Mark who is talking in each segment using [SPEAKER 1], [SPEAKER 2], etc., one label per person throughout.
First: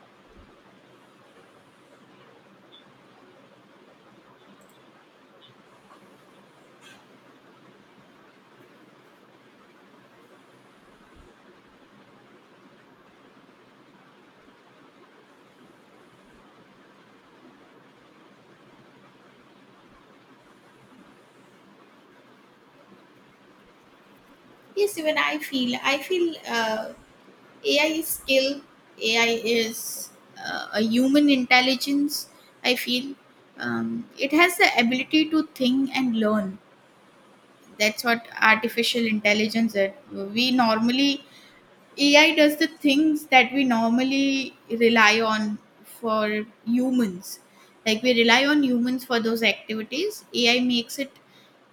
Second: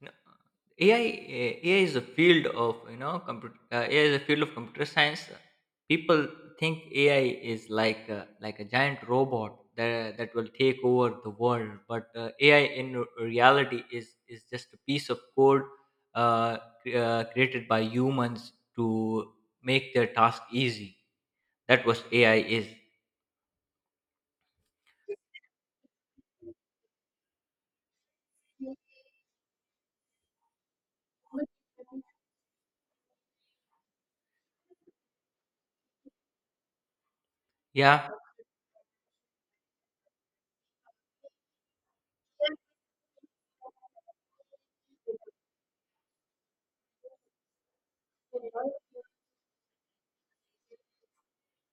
[SPEAKER 1] You know, AI, AI is a field of computer, AI is a field of computer science. People think AI is like a giant robot that will take over the world, but AI in reality is just a piece of code uh, created by humans to make their task easy. That was AI is.
[SPEAKER 2] Yes, even I feel. I feel AI is skill. AI is a human intelligence. I feel it has the ability to think and learn. That's
[SPEAKER 1] Yeah,
[SPEAKER 2] what artificial intelligence is. We normally AI does the things that we normally rely on for humans. Like we rely on humans for those activities. AI makes it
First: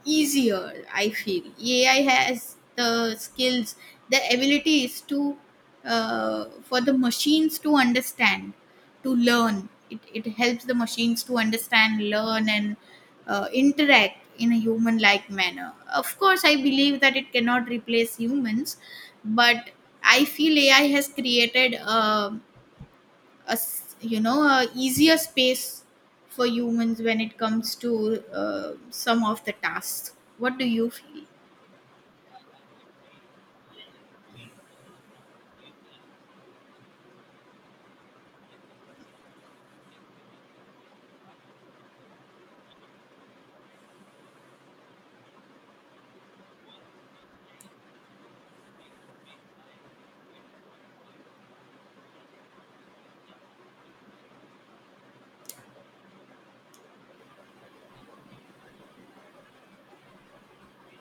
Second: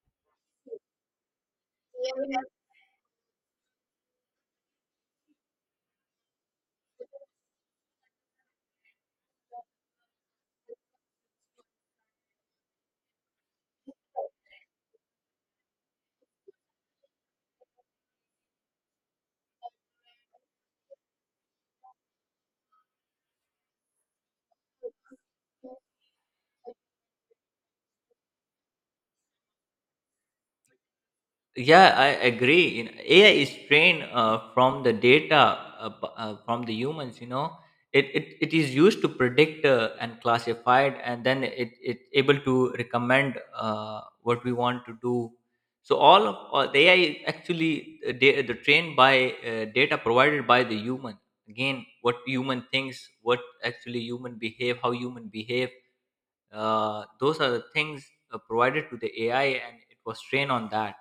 [SPEAKER 2] easier, I feel. AI has the skills, the abilities to for the machines to understand, to learn. It helps the machines to understand, learn, and interact in a human like manner. Of course, I believe that it cannot replace humans, but I feel AI has created a easier space for humans when it comes to some of the tasks. What do you feel?
[SPEAKER 1] Yeah, I agree. You know, AI is trained from the data from the humans. You know, it is used to predict and classified, and then it able to recommend what we want to do. So the AI is actually the trained by data provided by the human. Again, what human thinks, what actually human behave, how human behave. Those are the things provided to the AI, and it was trained on that.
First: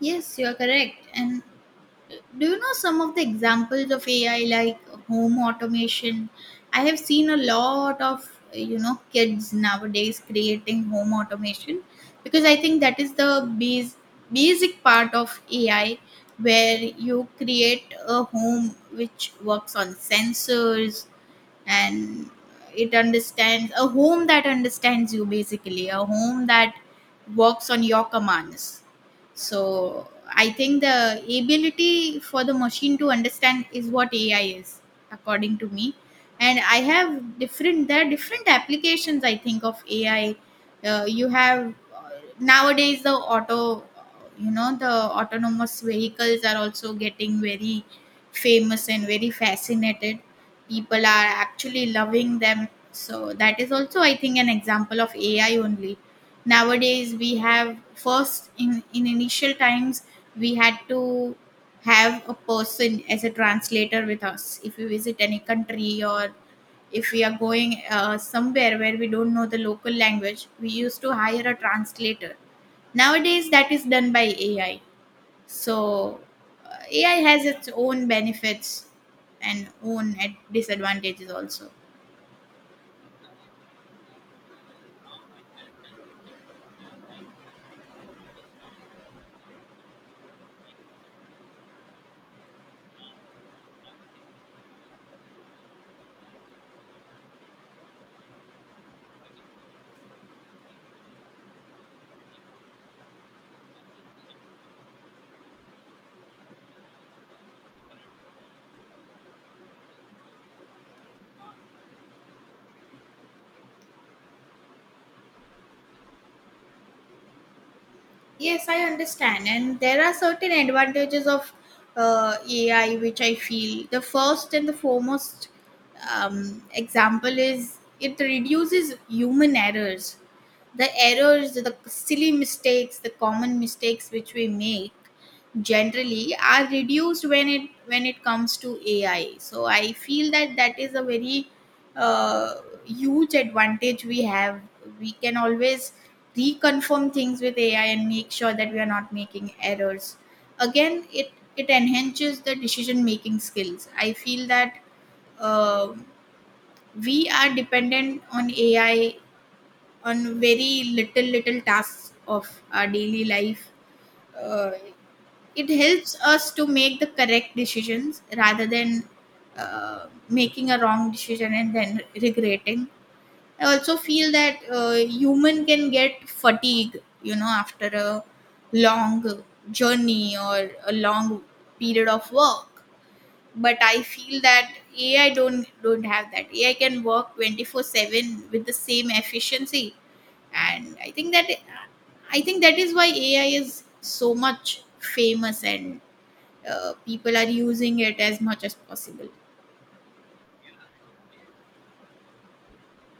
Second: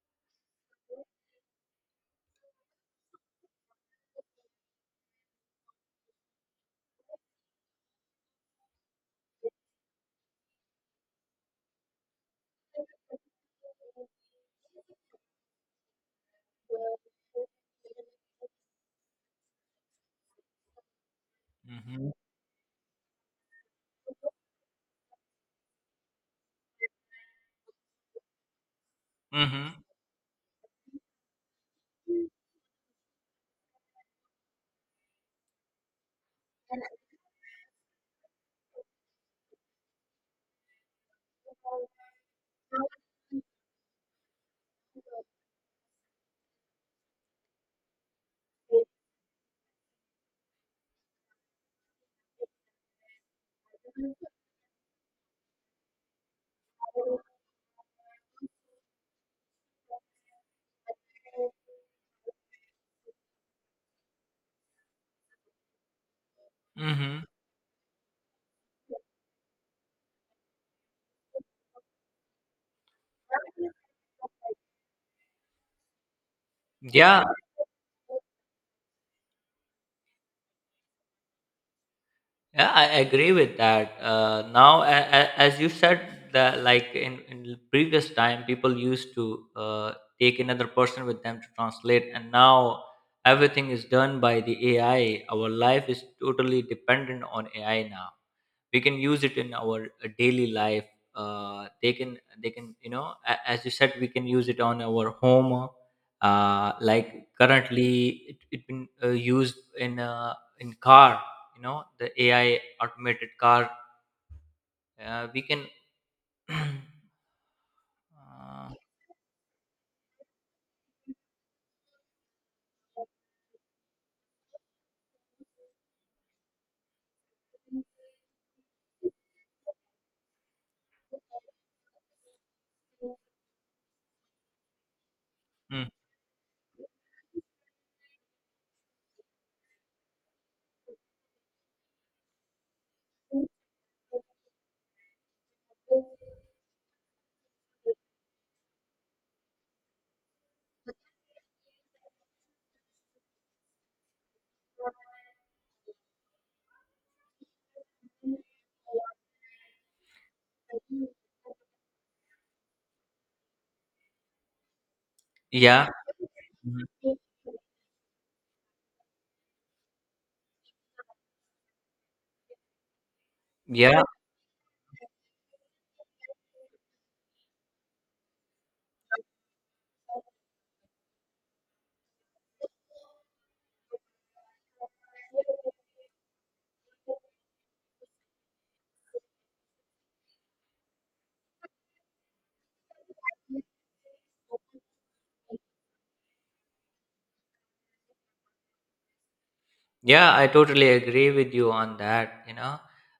[SPEAKER 2] Yes, you are correct. And do you know some of the examples of AI like home automation? I have seen a lot of kids nowadays creating home automation because I think that is the base, basic part of AI where you create a home which works on sensors,
[SPEAKER 1] Mm-hmm.
[SPEAKER 2] and it understands a home that understands you, basically a home that works on your commands.
[SPEAKER 1] Mhm.
[SPEAKER 2] So I think the ability for the machine to understand is what AI is, according to me. And I have different there are different applications, I think, of AI. You have nowadays the autonomous vehicles are also getting very famous and very fascinated. People are actually loving them, so that is also, I think, an example of AI only. Nowadays, we have first in initial times, we had to have a person as a translator with us if we visit any country, or if we
[SPEAKER 1] Mhm.
[SPEAKER 2] are going somewhere where we don't know the local language. We used to hire a translator. Nowadays, that is done by AI. So AI
[SPEAKER 1] Yeah.
[SPEAKER 2] has its own benefits and own disadvantages also.
[SPEAKER 1] Yeah, I agree with that. Now, as you said, that like in the previous time, people used to take another person with them to translate, and now everything is done by the AI. Our life is totally dependent on AI now. We can use it in our daily life. uh, they can they can, you know, as you said, we can use it on our home. Like currently it been used in car. You know, the AI automated car, we can uh,
[SPEAKER 2] Yes, I understand. And there are certain advantages of AI, which I feel. The first and the foremost example is it reduces human errors, the errors, the silly mistakes, the common mistakes which we make
[SPEAKER 1] mm,
[SPEAKER 2] generally are reduced when it comes to AI. So I feel that that is a very uh, huge advantage we have. We can always reconfirm things with AI and make sure that we are not making errors. Again, it enhances the decision making skills. I feel that uh, we are dependent on AI on very little little tasks of our daily life. uh, it
[SPEAKER 1] yeah.
[SPEAKER 2] helps us to
[SPEAKER 1] mhm,
[SPEAKER 2] make the correct decisions rather than making a wrong decision and then regretting. I also
[SPEAKER 1] yeah
[SPEAKER 2] feel that human can get fatigue after a long journey or a long period of work. But I feel that AI don't have that. AI can work 24/7 with the same efficiency. And I think that is why AI is so much famous, and people are using it as much as possible.
[SPEAKER 1] Yeah, I totally agree with you on that. You know,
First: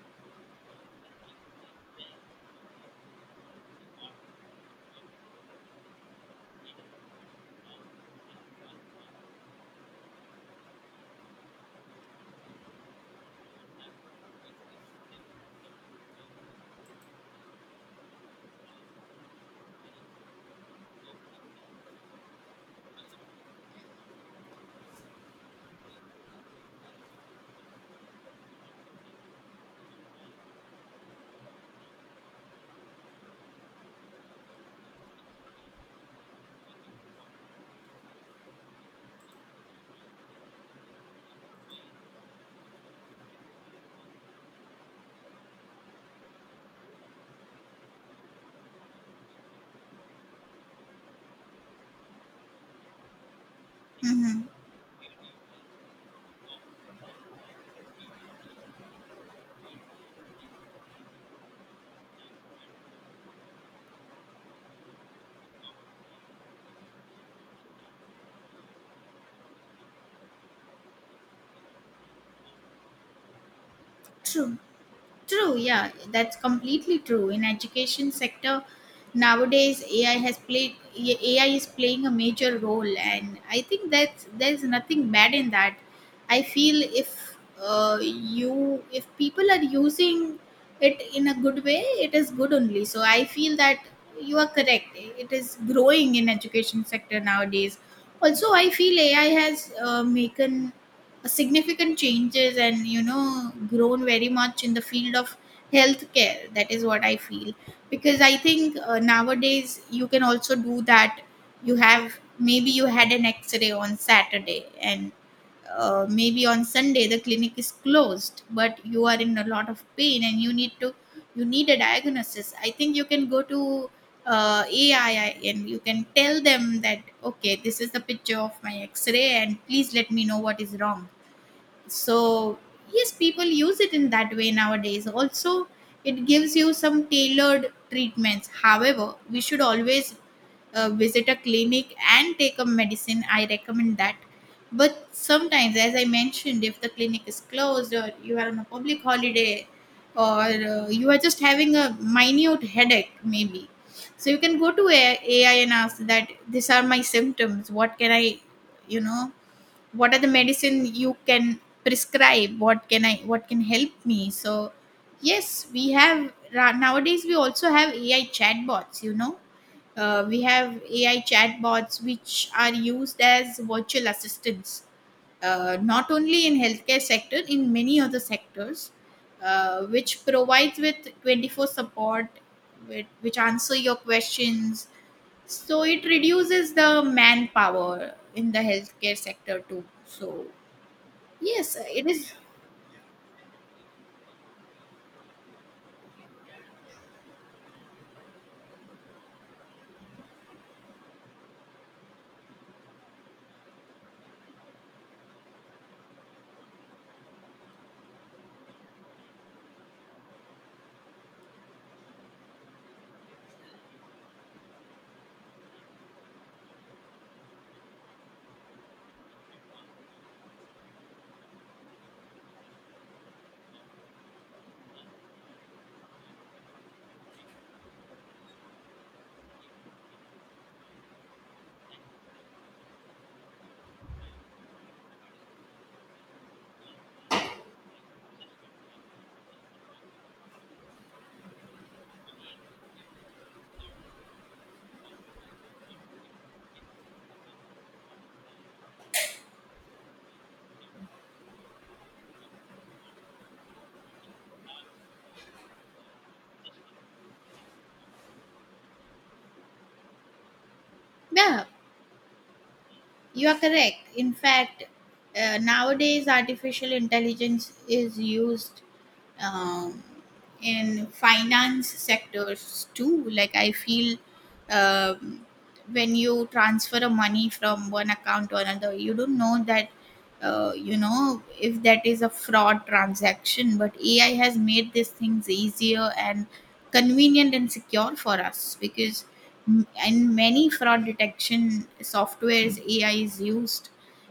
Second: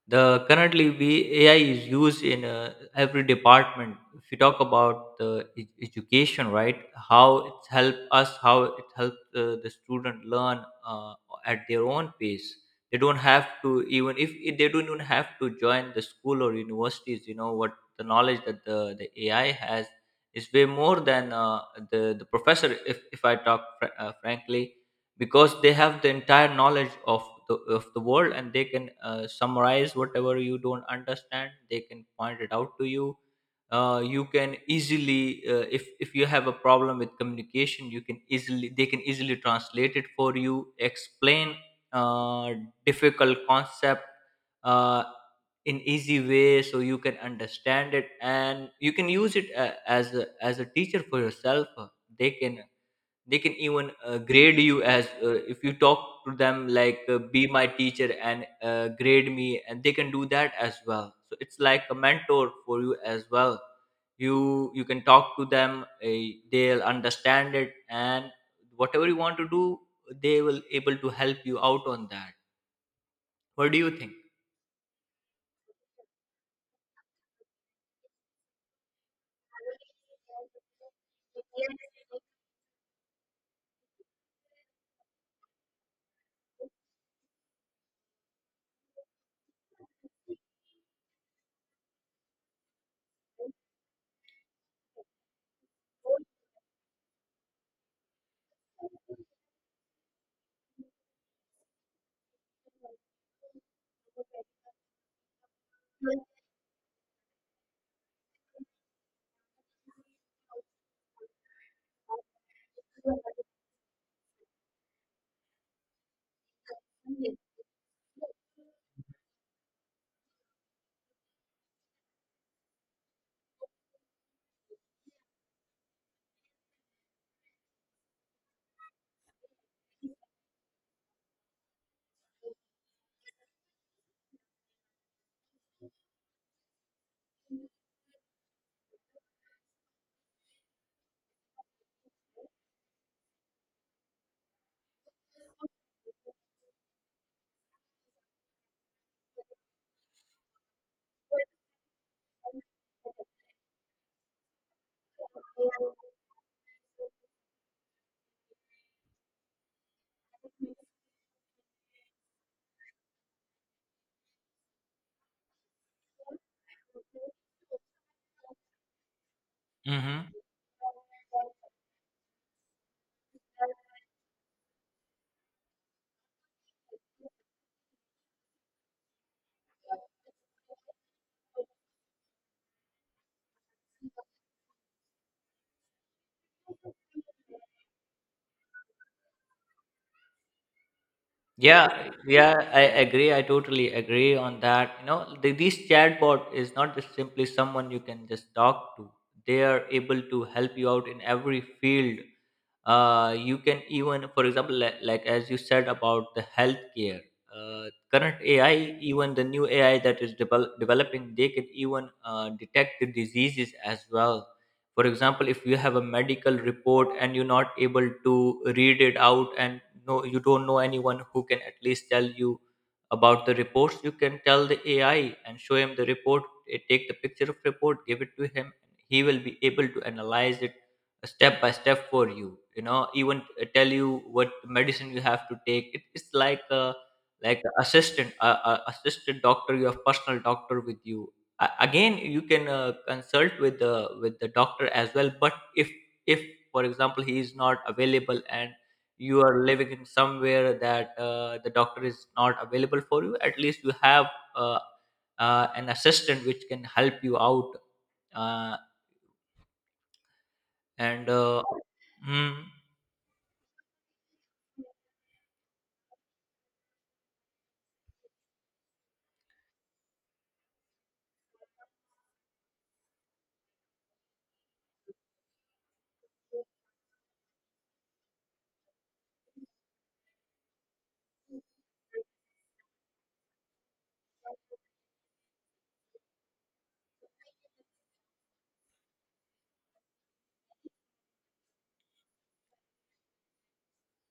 [SPEAKER 1] the currently we AI is used in every department. If you talk about the education, right? How it's helped us, how it helps the student learn at their own pace. They don't have to, even if they don't even have to join the school or universities. You know, what the knowledge that the AI has is way more than the professor. If I talk frankly, because they have the entire knowledge of the world, and they can summarize whatever you don't understand. They can point it out to you. You can easily, if you have a problem with communication, you can easily, they can easily translate it for you, explain uh, difficult concept uh, in easy way, so you can understand it, and you can use it as a teacher for yourself. They can they can even
[SPEAKER 2] Hmm.
[SPEAKER 1] grade you as, if you talk to them like, be my teacher and grade me, and they can do that as well, so it's like a mentor for you as well. You can talk to them, they'll understand it, and whatever you want to do, they will able to help you out on that. What do you
[SPEAKER 2] True. True, yeah, that's completely true. In education sector nowadays, AI has played AI is playing a major role, and I think that there's nothing bad in that. I feel, if people are using it in a good way, it is good only. So I feel that you are correct. It is growing in education sector nowadays. Also, I feel AI has making significant changes and grown very much in the field of healthcare. That is what I feel. Because I think nowadays you can also do that. You have, maybe you had an x-ray on Saturday, and maybe on Sunday the clinic is closed, but you are in a lot of pain and you need a diagnosis. I think you can go to AI and you can tell them that, okay, this is the picture of my x-ray and please let me know what is wrong. So yes, people use it in that way nowadays also. It gives you some tailored treatments. However, we should always visit a clinic and take a medicine. I recommend that. But sometimes, as I mentioned, if the clinic is closed or you are on a public holiday, or you are just having a minute headache maybe. So you can go to AI and ask that these are my symptoms. What can I you know What are the medicine you can prescribe? What can help me? So yes, we have nowadays we also have AI chatbots.
[SPEAKER 1] think?
[SPEAKER 2] We have AI chatbots which are used as virtual assistants, not only in healthcare sector, in many other sectors, which provides with 24 support, which answer your questions. So it reduces the manpower in the healthcare sector too. So yes, it
[SPEAKER 1] Yeah,
[SPEAKER 2] is.
[SPEAKER 1] yeah, I agree. I totally agree on that. You know, this chatbot is not just simply someone you can just talk to. They are able to help you out in every field. You can even, for example, like, as you said about the healthcare, uh, current AI, even the new AI that is developing, they can even detect the diseases as well. For example, if you have a medical report and you're not able to read it out, and no you don't know anyone who can at least tell you about the reports, you can tell the AI and show him the report. Take the picture of report, give it to him. He will be able to analyze it step by step for you, you know. Even tell you what medicine you have to take. It's like a, like a assistant, a assistant doctor. You have personal doctor with you. Again, you can consult with the doctor as well, but if if for example he is not available, and you are living in somewhere that the doctor is not available for you, at least you have uh, an assistant which can help you out. Uh, and
[SPEAKER 2] Yeah,
[SPEAKER 1] mm,
[SPEAKER 2] you are correct. In fact, nowadays artificial intelligence is used um, in finance sectors too, like I feel um, when you transfer a money from one account to another, you don't know that if that is a fraud transaction. But AI has made these things easier and convenient and secure for us because in many fraud detection softwares AI is used,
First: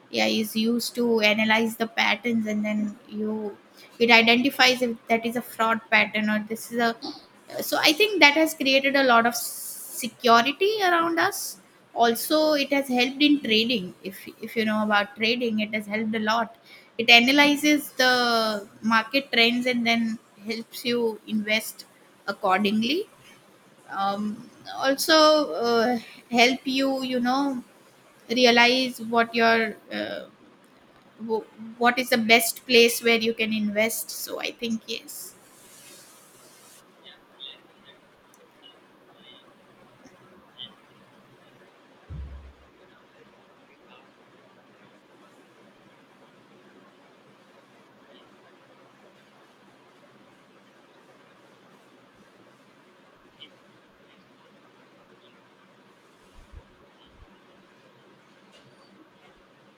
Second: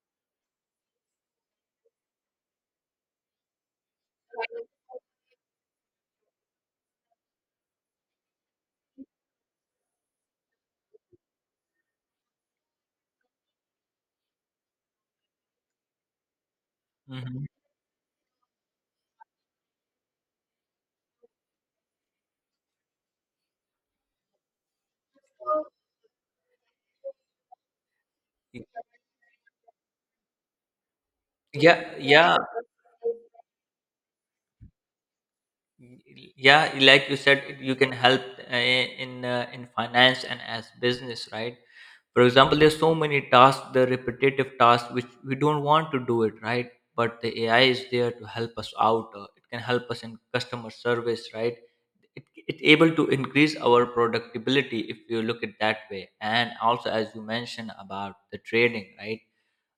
[SPEAKER 2] yeah, is used to analyze the patterns, and then you it identifies if that is a fraud pattern or this is a So I think that has created a lot of security around us. Also, it has helped in trading. If you know about trading, it has helped a lot. It
[SPEAKER 1] mhm.
[SPEAKER 2] analyzes the market trends, and then helps you invest accordingly. um, Also, uh, help you, you know realize wh-
[SPEAKER 1] Yeah,
[SPEAKER 2] what is the
[SPEAKER 1] yeah,
[SPEAKER 2] best place where you can invest. So I think yes,
[SPEAKER 1] yeah. Like you said, you can help in finance and as business, right? For example, there's so many tasks, the repetitive tasks which we don't want to do it, right? But the AI is there to help us out. It can help us in customer service, right? It's able to increase our productivity if you look at that way. And also, as you mentioned about the trading, right?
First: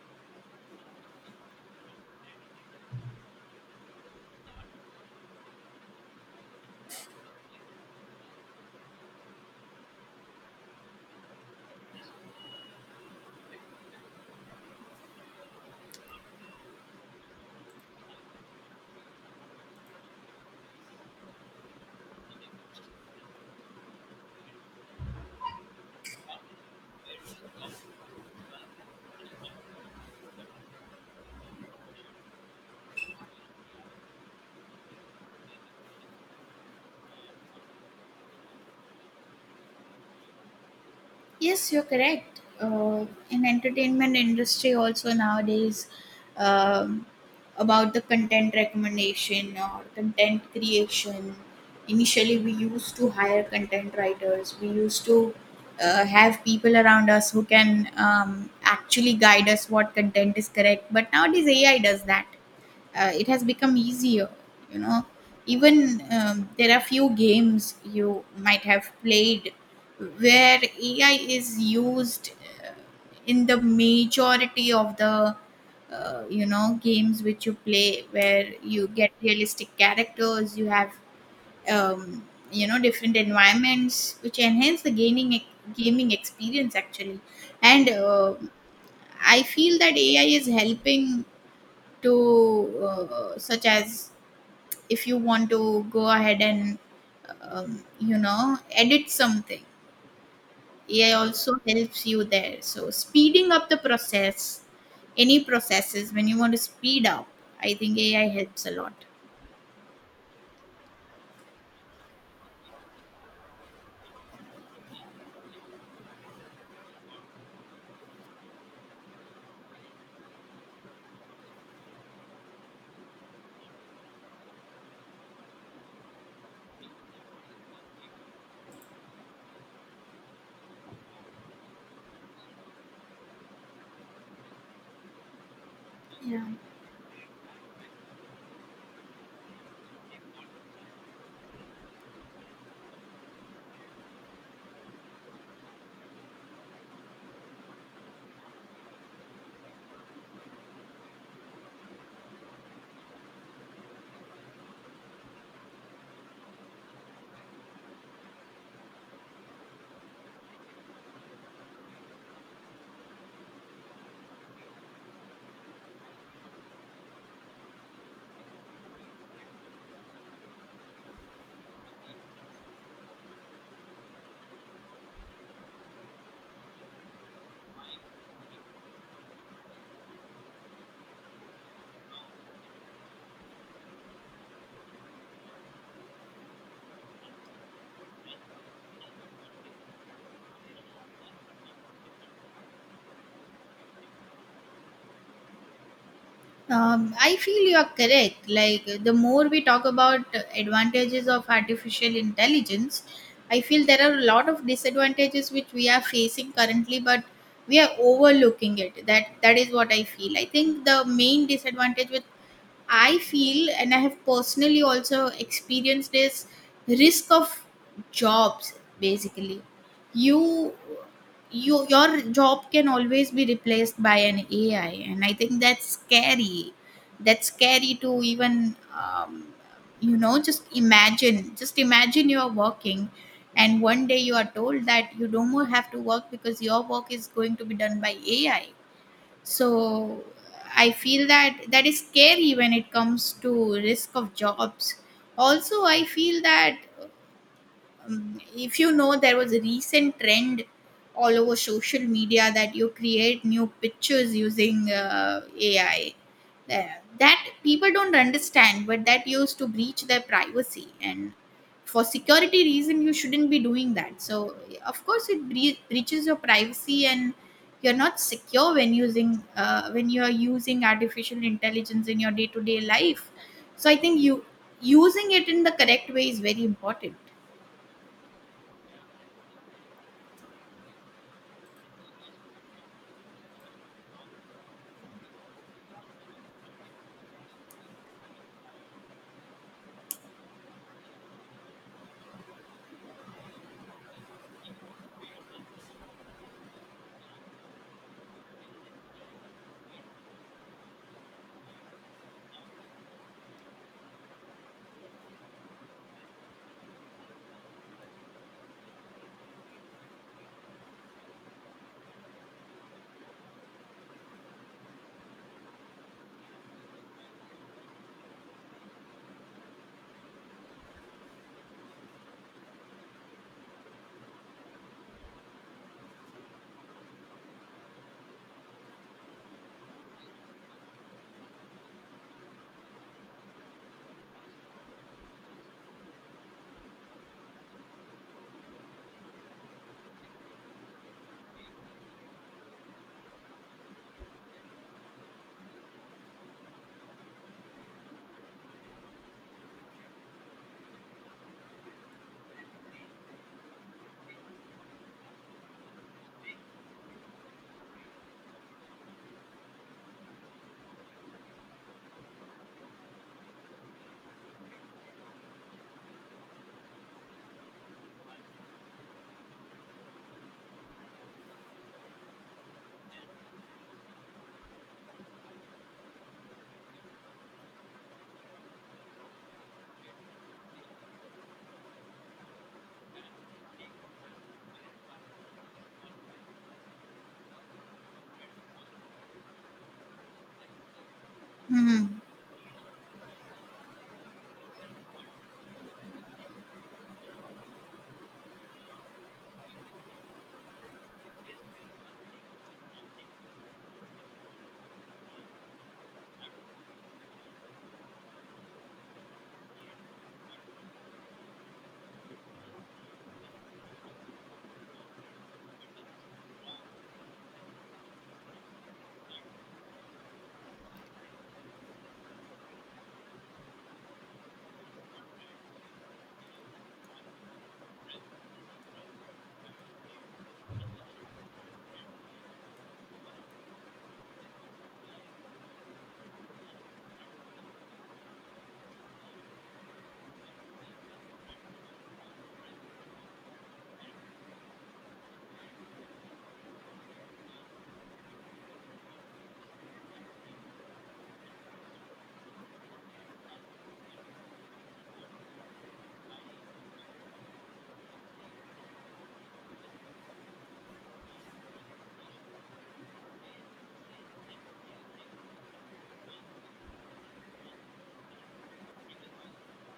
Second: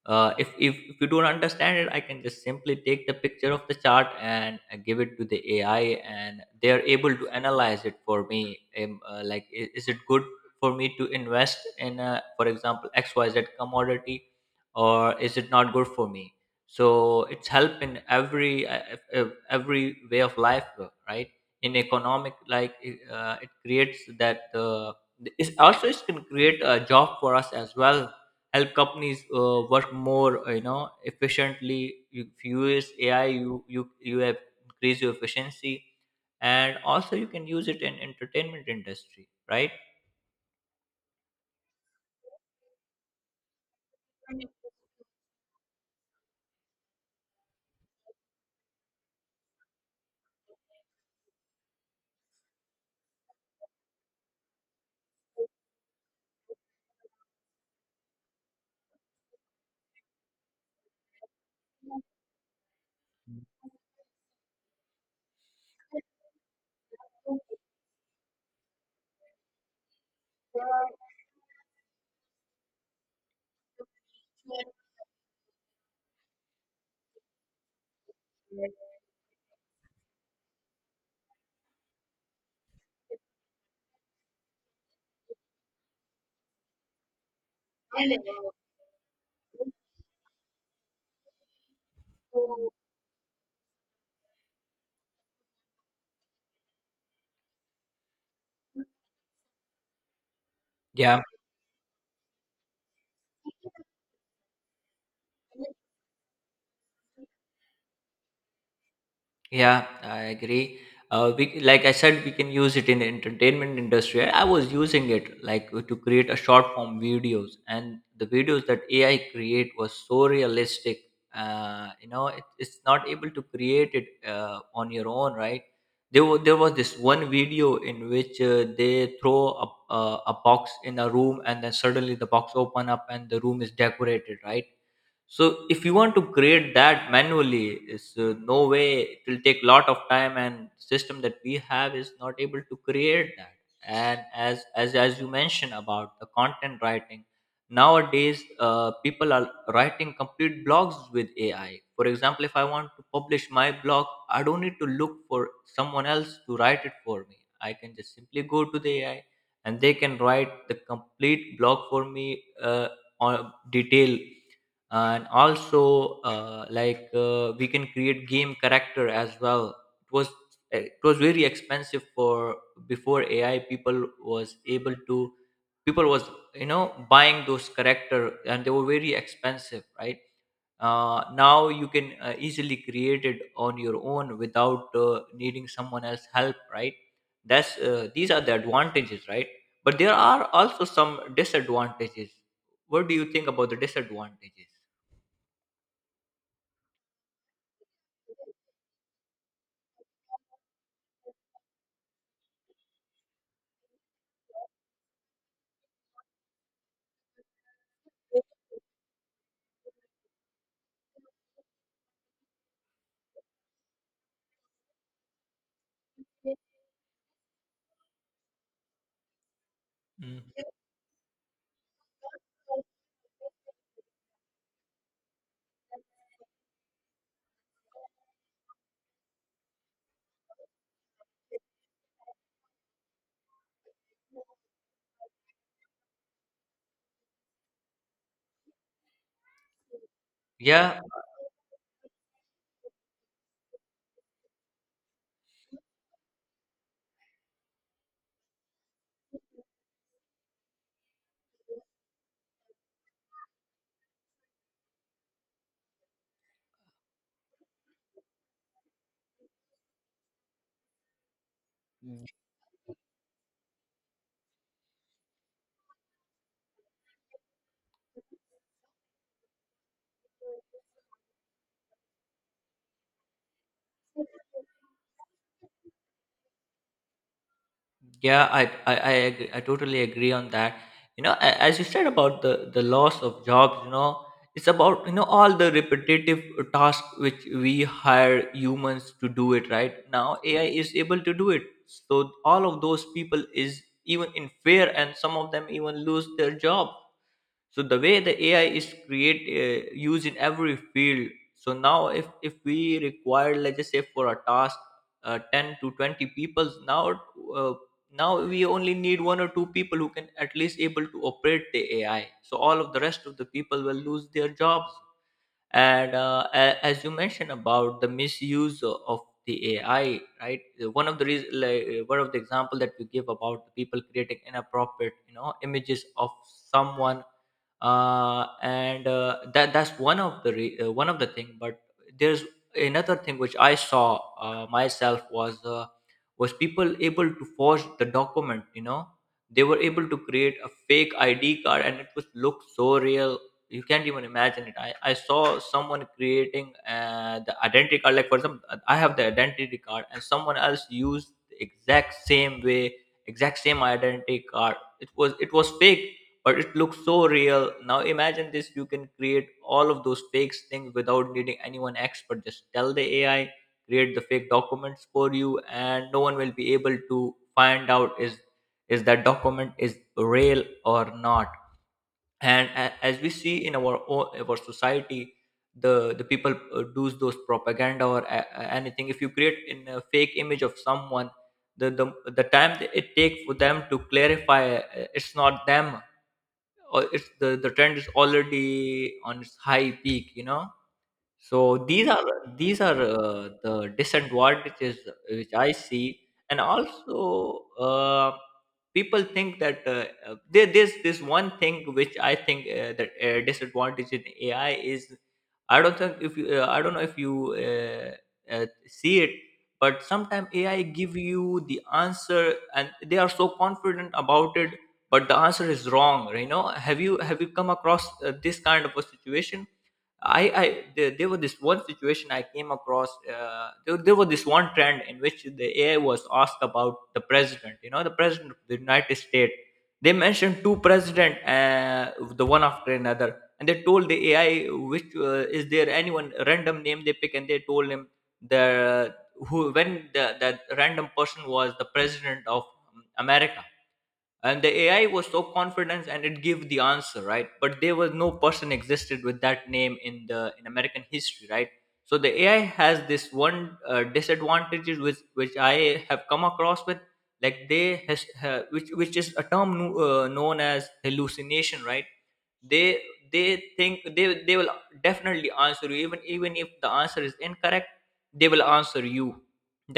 [SPEAKER 1] If if you don't understand it, I can just simply take the picture of the chart and give it to the AI, and they are able to analyze it for me. Like, is it good for me to invest in, for example, XYZ commodity, or is it not good for me? So it's help in every every way of life, right? In economic, like it creates that, it's also, it can create a job for us as well. Help companies work more, you know, efficiently. If you use AI, you have increase your efficiency. And also, you can use it in entertainment industry, right?
[SPEAKER 2] yes, you're correct. In entertainment industry also nowadays, um, about the content recommendation or content creation. Initially, we used to hire content writers. We used to have people around us who can actually guide us what content is correct. But nowadays AI does that. It has become easier, you know even there are few games you might have played where AI is used, uh, in the majority of the games which you play where you get realistic characters. You have um, different environments which enhance the gaming experience actually. And I feel that AI is helping to such as if you want to go ahead and um, you know edit something. AI
[SPEAKER 1] Yeah.
[SPEAKER 2] also helps you there. So speeding up the process, any processes when you want to speed up, I think AI helps a lot.
[SPEAKER 1] Yeah, I agree. Like I said, we can use it in the entertainment industry. I was using it like to create a short form videos, and the videos that AI create was so realistic. You know, it's not able to create it on your own, right? There was this one video in which they throw a, a box in a room, and then suddenly the box open up and the room is decorated, right? So if you want to
[SPEAKER 2] Yeah.
[SPEAKER 1] create that manually is, no way. It will take lot of time, and system that we have is not able to create that. And as you mentioned about the content writing, nowadays people are writing complete blogs with AI. For example, if I want to publish my blog, I don't need to look for someone else to write it for me. I can just simply go to the AI, and they can write the complete blog for me, on detail. And also, we can create game character as well. It was, it was very expensive for, before AI, people was able to, people was you know, buying those character, and they were very expensive, right? Now you can easily create it on your own without needing someone else help, right? that's These are the advantages, right? But there are also some disadvantages. What do you think about the disadvantages?
[SPEAKER 2] I feel you are correct. Like, the more we talk about advantages of artificial intelligence, I feel there are a lot of disadvantages which we are facing currently, but we are overlooking it. That, that is what I feel. I think the main disadvantage with, I feel, and I have personally also experienced, is risk of jobs. Basically,
[SPEAKER 1] Mm-hmm.
[SPEAKER 2] you, your job can always be replaced by an AI, and I think that's scary. That's scary to even, just imagine. Just imagine you are working, and one day you are told that you don't more have to work because your work is going to be done by AI. So I
[SPEAKER 1] Yeah,
[SPEAKER 2] feel that that is scary when it comes to risk of jobs. Also, I feel that if you know there was a recent trend all over social media that you create new pictures using AI. Uh, that people don't understand, but that used to breach their privacy. And for security reason, you shouldn't be doing that. So of course it breaches your privacy, and you're not secure when you are using artificial intelligence in your day-to-day life. So I think, you using it in the correct way is very important.
[SPEAKER 1] yeah, I agree, I totally agree on that. You know, as you said about the loss of jobs, you know, it's about, you know, all the repetitive tasks which we hire humans to do it. Right now, AI is able to do it. So all of those people is even in fear, and some of them even lose their job. So the way the AI is create, used in every field. So now, if we require, let's just say, for a task 10 to 20 people. Now, uh, we only need one or two people who can at least able to operate the AI, so all of the rest of the people will lose their jobs. And as you mentioned about the misuse of the AI, right? One of the reason, like, one of the example that you give about the people creating inappropriate, you know, images of someone, and that, that's one of the one of the thing. But there's another thing which I saw myself, was people able to forge the document, you know. They were able to create a fake ID card, and it was looked so real. You can't even imagine it. I saw someone creating the identity card. Like, for example, I have the identity card, and someone else used the exact same way, exact same identity card. It was, it was fake, but it looks so real. Now imagine this, you can create all of those fake things without needing anyone expert. Just tell the AI, create the fake documents for you, and no one will be able to find out is that document is real or not. And as we see in our own, our society, the people do those propaganda or anything. If you create in a fake image of someone, the the, the time that it takes for them to clarify, it's not them, or it's the trend is already on its high peak. So these
[SPEAKER 2] Hmm.
[SPEAKER 1] are, the disadvantages which I see. And also, people think that there's this one thing which I think, that disadvantage in AI is, I don't think if I don't know if you see it, but sometimes AI give you the answer and they are so confident about it, but the answer is wrong. You know, have you come across this kind of a situation? There was this one situation I came across. There was this one trend in which the AI was asked about the president. You know, the president of the United States. They mentioned two president, the one after another, and they told the AI, which, is there anyone random name they pick, and they told him the who, when the that random person was the president of America. And the AI was so confident and it gave the answer right, but there was no person existed with that name in the in American history, right? So the AI has this one disadvantages, which I have come across with, like they has, which is a term known as hallucination, right? They they think they they will definitely answer you, even if the answer is incorrect, they will answer you.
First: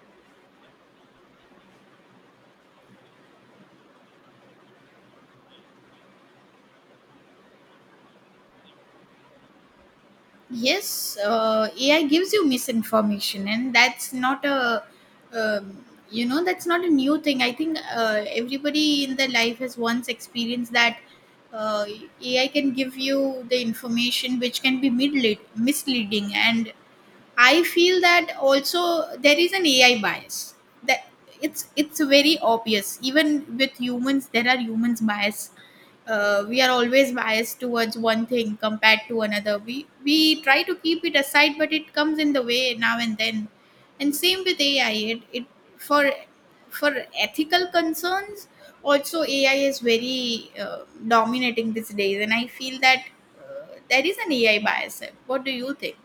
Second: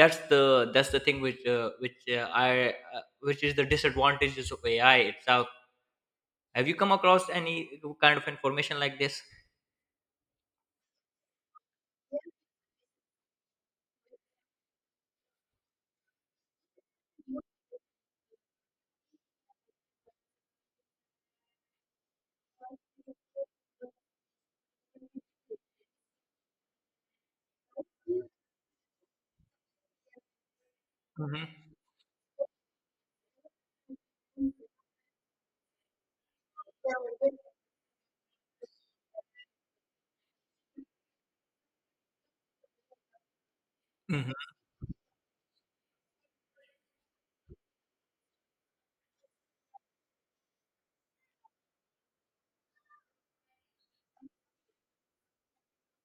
[SPEAKER 1] That's the thing which, which I which is the disadvantages of AI itself. Have you come across any kind of information like this?
[SPEAKER 2] Yes, AI gives you misinformation, and that's not a new thing. I think everybody in their life has once experienced that uh, AI can give you the information which can be misleading. And I feel that also there is an AI bias, that it's very obvious. Even with humans, there are humans bias. We are always biased towards one thing compared to another. We try to keep it aside, but it comes in the way now and then. And
[SPEAKER 1] Hmm.
[SPEAKER 2] same with AI. It, it for for ethical concerns also, AI is very dominating these days. And I feel that there is an AI bias. What do you think?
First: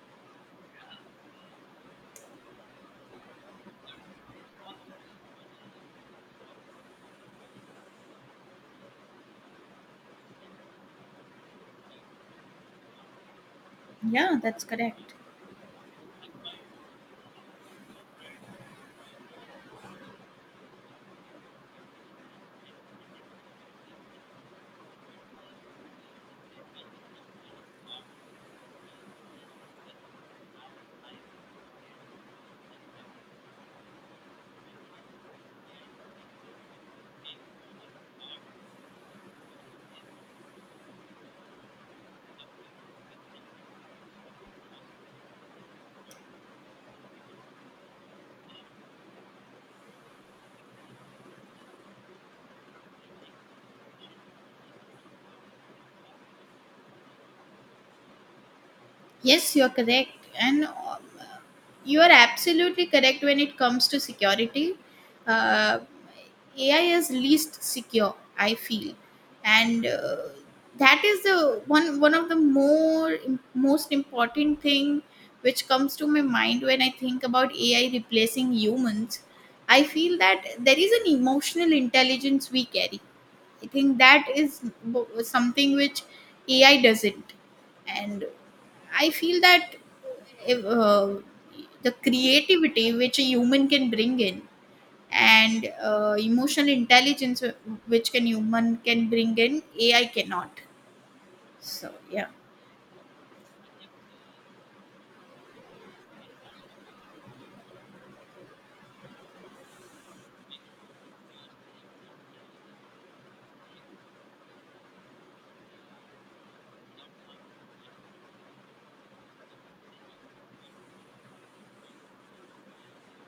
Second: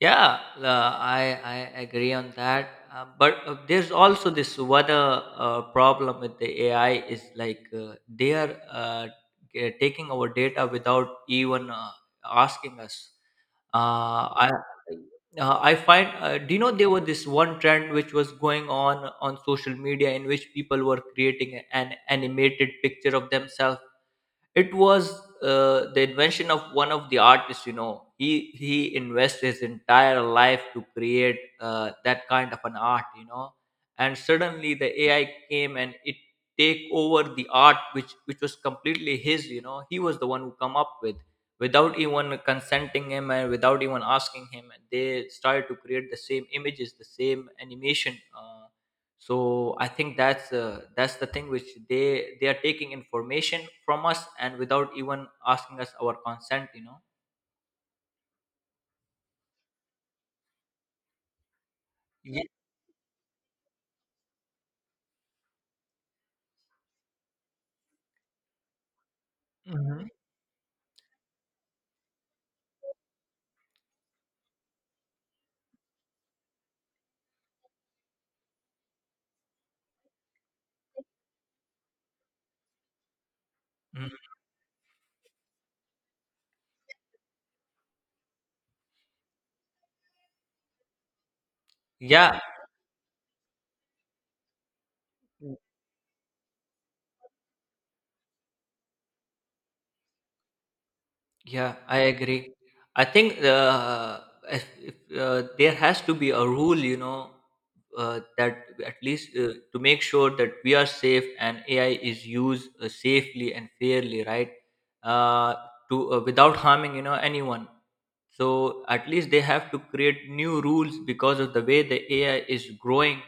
[SPEAKER 1] Yeah, I agree on that. But there's also this other problem with the AI is like, they are, taking our data without even, asking us. Uh,
[SPEAKER 2] Yeah,
[SPEAKER 1] I
[SPEAKER 2] that's correct.
[SPEAKER 1] I find, do you know there was this one trend which was going on social media in which people were creating an animated picture of themselves. It was, the invention of one of the artists. You know, he invested his entire life to create, that kind of an art, you know. And suddenly the AI came and it take over the art, which was completely his, you know. He was the one who come up with, without even consenting him and without even asking him, and they started to create the same images, the same animation. So I think that's, that's the thing, which they are taking information from us and without even asking us our consent,
[SPEAKER 2] Yes, you're correct. And you are
[SPEAKER 1] yeah.
[SPEAKER 2] absolutely correct when it comes to security. Uh, AI is least secure, I feel. And
[SPEAKER 1] Hmm.
[SPEAKER 2] that is the one one of the more most important thing which comes to my mind when I think about AI replacing humans. I feel that there is an emotional intelligence we carry. I think
[SPEAKER 1] Mhm.
[SPEAKER 2] that is something which AI doesn't, and I feel that if, the
[SPEAKER 1] Yeah.
[SPEAKER 2] creativity which a human can bring in and emotional intelligence which can human can bring in AI cannot.
[SPEAKER 1] Yeah,
[SPEAKER 2] So
[SPEAKER 1] I
[SPEAKER 2] yeah.
[SPEAKER 1] agree. I think, if, there has to be a rule, you know, that at least, to make sure that we are safe and AI is used, safely and fairly, right? Uh, to Without harming, you know, anyone. So at least they have to create new rules because of the way the AI is growing,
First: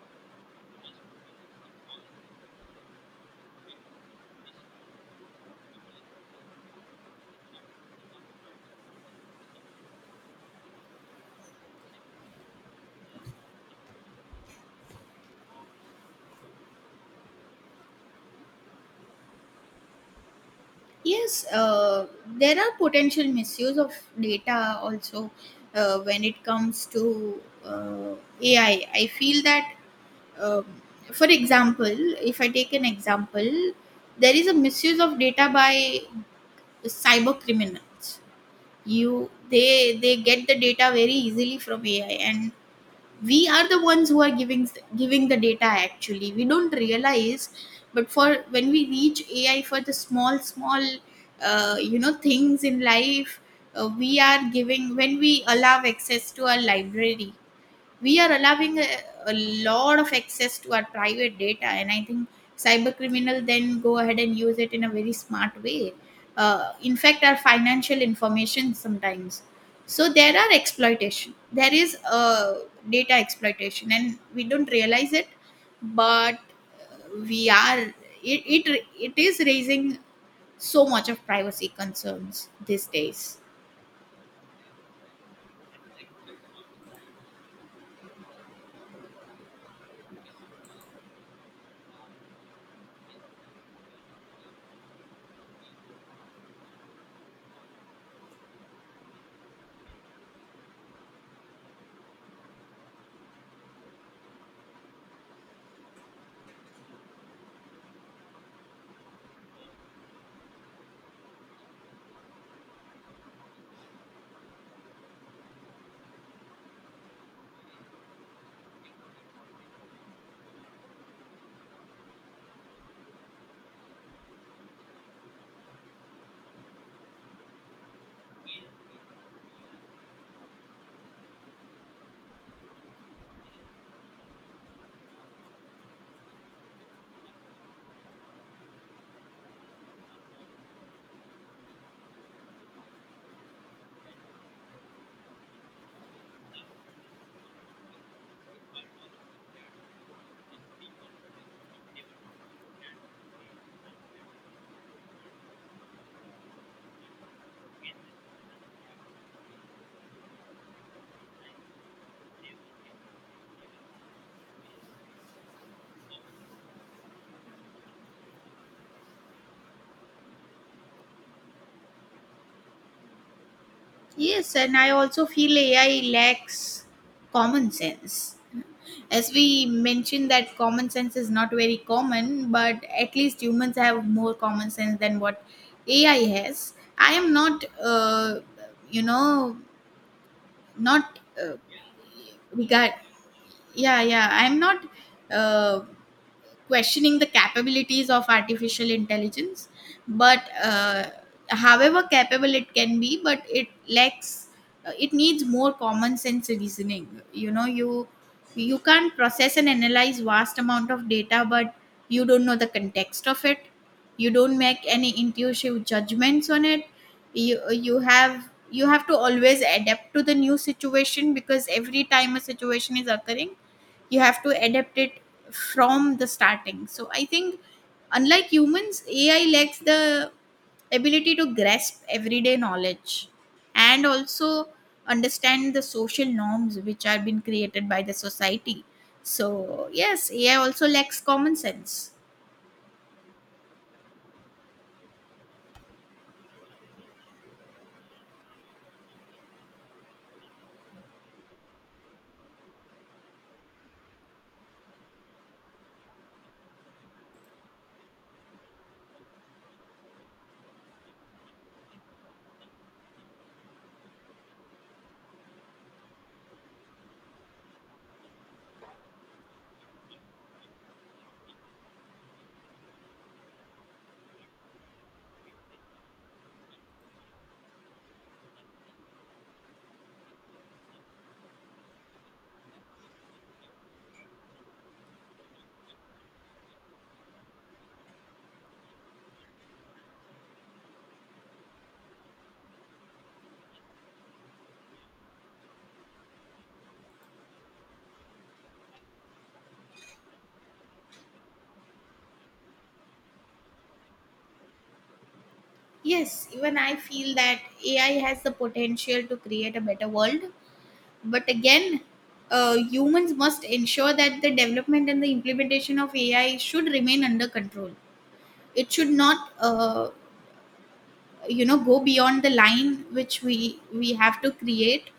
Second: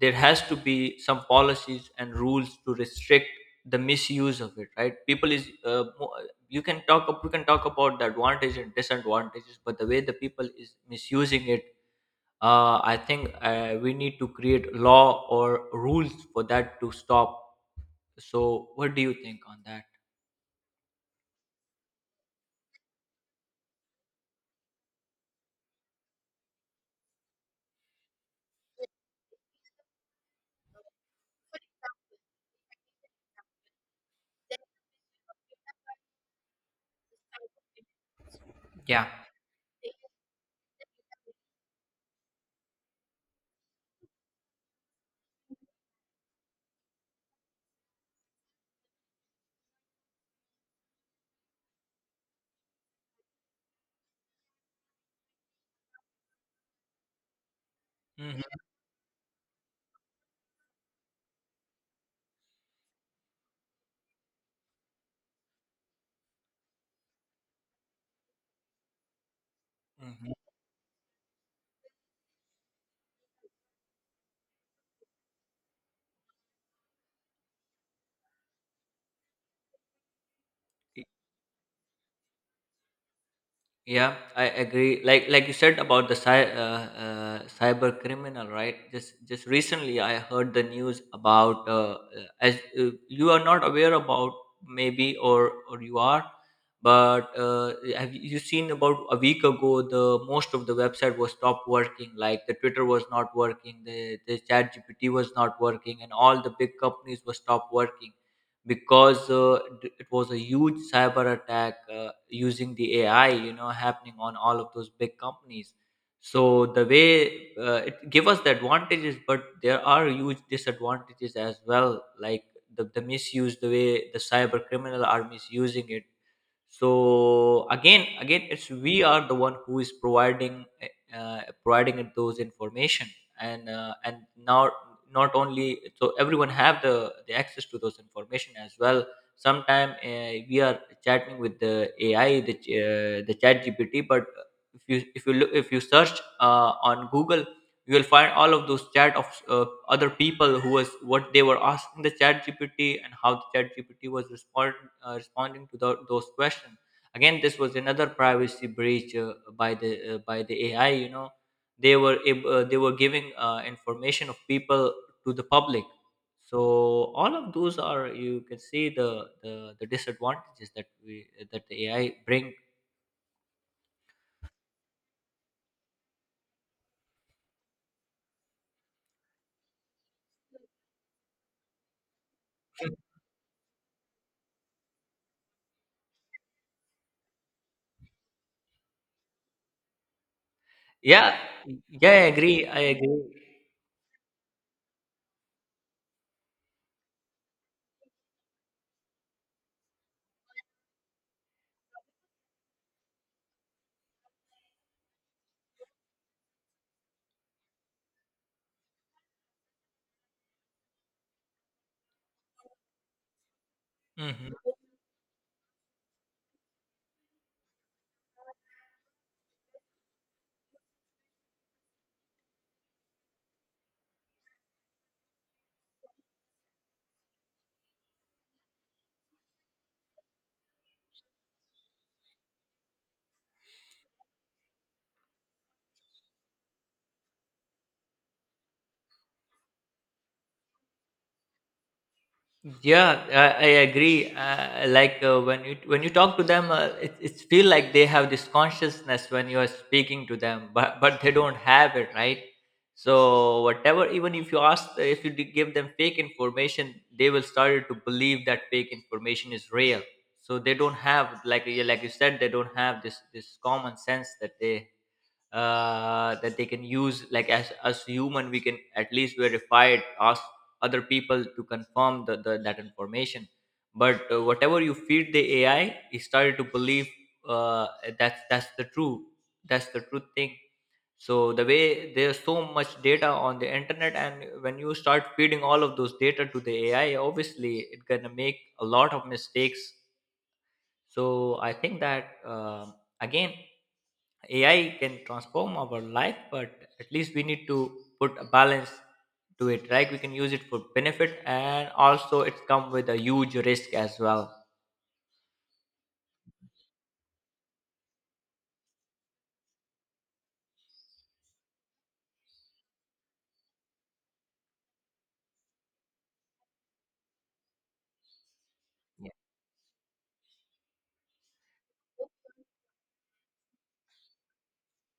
[SPEAKER 1] there has to be some policies and rules to restrict the misuse of it, right? You can talk up we can talk about the advantage and disadvantages, but the way the people is misusing it, I think, we need to create law or rules for that to stop. So what do you think on that?
[SPEAKER 2] Yes, there are potential misuse of data also when it comes to AI. I feel that um, for example, if I take an example, there is a misuse of data by cyber criminals.
[SPEAKER 1] Yeah.
[SPEAKER 2] You they get the data very easily from AI, and we are the ones who are giving the data. Actually, we don't realize, but for when we reach AI for the small you know things in life, we are giving when we allow access to our library, we are
[SPEAKER 1] Hmm.
[SPEAKER 2] allowing a lot of access to our private data, and I think cyber criminal then go ahead and use it in a very smart way, in fact our financial information sometimes. So there are
[SPEAKER 1] Hmm.
[SPEAKER 2] exploitation, there is data exploitation, and we don't realize it, but we are it it is raising so much of privacy concerns these days.
[SPEAKER 1] Yeah, I agree. Like you said about the cyber criminal, right? Just recently, I heard the news about, as, you are not aware about maybe, or you are, but, have you seen about a week ago the most of the website was stopped working. Like the Twitter was not working, the Chat GPT was not working, and all the big companies were stopped working because, it was a huge cyber attack, using the AI, you know, happening on all of those big companies. So the way, it give us the advantages, but there are huge disadvantages as well, like the misuse, the way the cyber criminal are misusing it. So again, it's we are the one who is providing, providing it those information. And, and now, not only so everyone have the access to those information as well. Sometime, we are chatting with the AI, the Chat GPT, but if you look, if you search, on Google, you will find all of those chat of, other people, who was what they were asking the Chat GPT, and how the Chat GPT was responding to those questions. Again, this was another privacy breach, by the, by the AI, you know. They were they were giving, information of people to the public. So all of those are, you can see the, the, the disadvantages that we that the AI bring.
[SPEAKER 2] Yes, and I also feel AI lacks common sense. As we mentioned, that common sense is not very common, but at least humans have more common sense than what AI has. I am not, you know, not
[SPEAKER 1] Yeah. Yeah, i agree i
[SPEAKER 2] regard.
[SPEAKER 1] agree
[SPEAKER 2] Yeah, yeah. I am not. Uh, questioning the capabilities of artificial intelligence, but however capable it can be, but it lacks, it needs more common sense reasoning. You know, you can't process and analyze vast amount of data, but you don't know the context of it. You
[SPEAKER 1] Mhm.
[SPEAKER 2] don't make any intuitive judgments on it. You have to always adapt to the new situation, because every time a situation is occurring, you have to adapt it from the starting. So I think unlike humans, AI lacks the ability to grasp everyday knowledge, and also understand the social norms which are being created by the society. So yes, AI also lacks common sense.
[SPEAKER 1] Yeah, I agree. Like when you talk to them, it it's feel like they have this consciousness when you are speaking to them, but they don't have it, right? So whatever, even if you ask, if you give them fake information, they will start to believe that fake information is real. So they don't have, like you said, they don't have this common sense that they, that they can use, like as human, we can at least verify it, ask other people to confirm the that information. But, whatever you feed the AI, it started to believe, uh, that's the true thing. So the way there's so much data on the internet, and when you start feeding all of those data to the AI, obviously it's gonna make a lot of mistakes. So I think that, again AI can transform our life, but at least we need to put a balance to it, right? We can use it for benefit, and also it's come with a huge risk as well.
[SPEAKER 2] Yes, even I feel that AI has the potential to create a better world, but again, humans must ensure that the development and the implementation of AI should remain under control. It should not, you know, go beyond the line which we have to create.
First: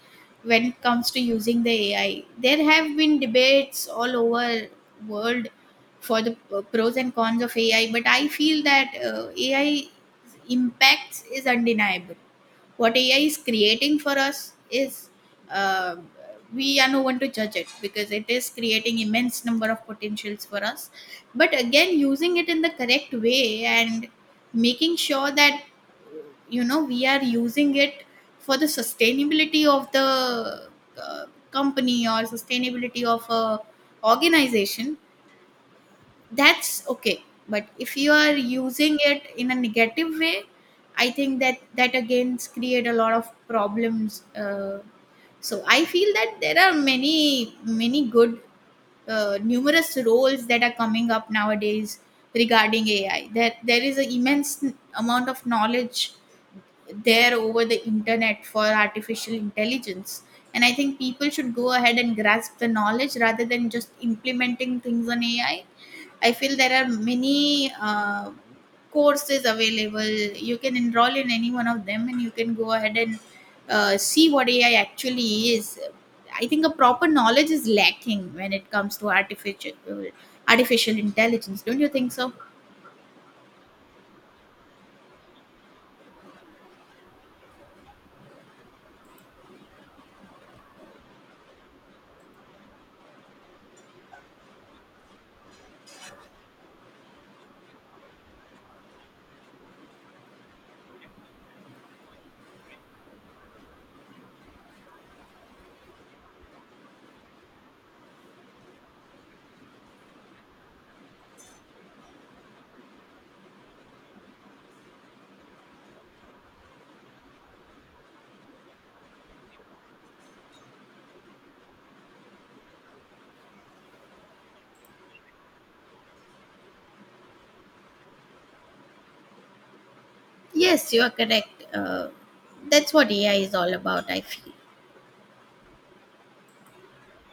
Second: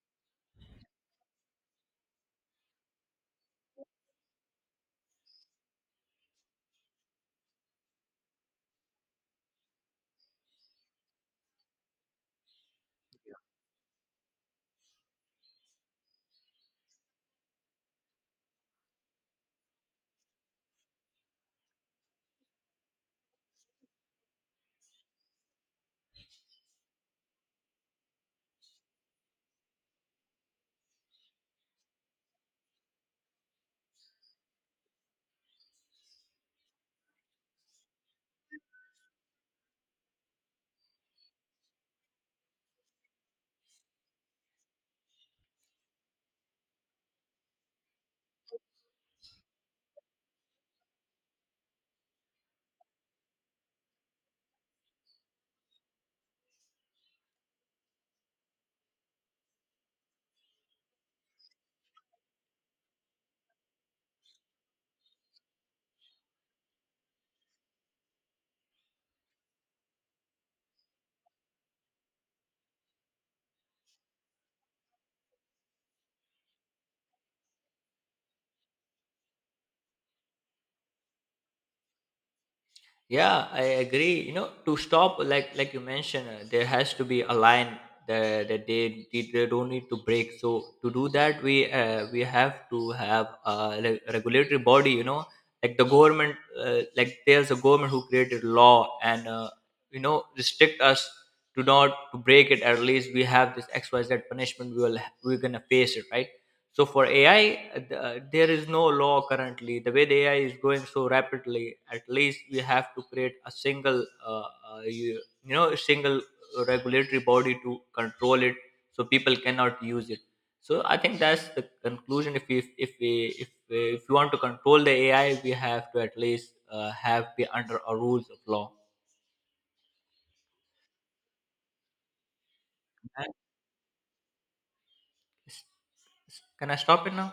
[SPEAKER 2] When it comes to using the AI, there have been debates all over world for the pros and cons of AI, but I feel that AI 's impacts is undeniable. What AI is creating for us is, uh, we are no one to judge it, because it is creating immense number of potentials for us. But again, using it in the correct way and making sure that, you know, we are using it for the sustainability of the uh, company, or sustainability of a organization, that's okay. But if you are using it in a negative way, I think that again create a lot of problems. So I feel that there are many many good, numerous roles that are coming up nowadays regarding AI, that there is an immense amount of knowledge there over the internet for artificial intelligence, and I think people should go ahead and grasp the knowledge rather than just implementing things on AI. I feel there are many courses available. You can enroll in any one of them, and you can go ahead and see what AI actually is. I think a proper knowledge is lacking when it comes to artificial intelligence. Don't you think so?
[SPEAKER 1] Yeah, I agree. You know, to stop, like you mentioned, there has to be a line that, that they don't need to break. So to do that, we have to have a regulatory body. You know, like the government. Like there's a government who created law, and, you know, restrict us to not to break it. At least we have this XYZ punishment. We will we're gonna face it, right? So for AI, there is no law currently. The way the AI is going so rapidly, at least we have to create a single, you know, a single regulatory body to control it, so people cannot use it. So I think that's the conclusion. If you want to control the AI, we have to at least, have be under a rules of law.
[SPEAKER 2] Yes, you are correct. That's what
[SPEAKER 1] And
[SPEAKER 2] AI is all about, I feel.
[SPEAKER 1] s- can I stop it now?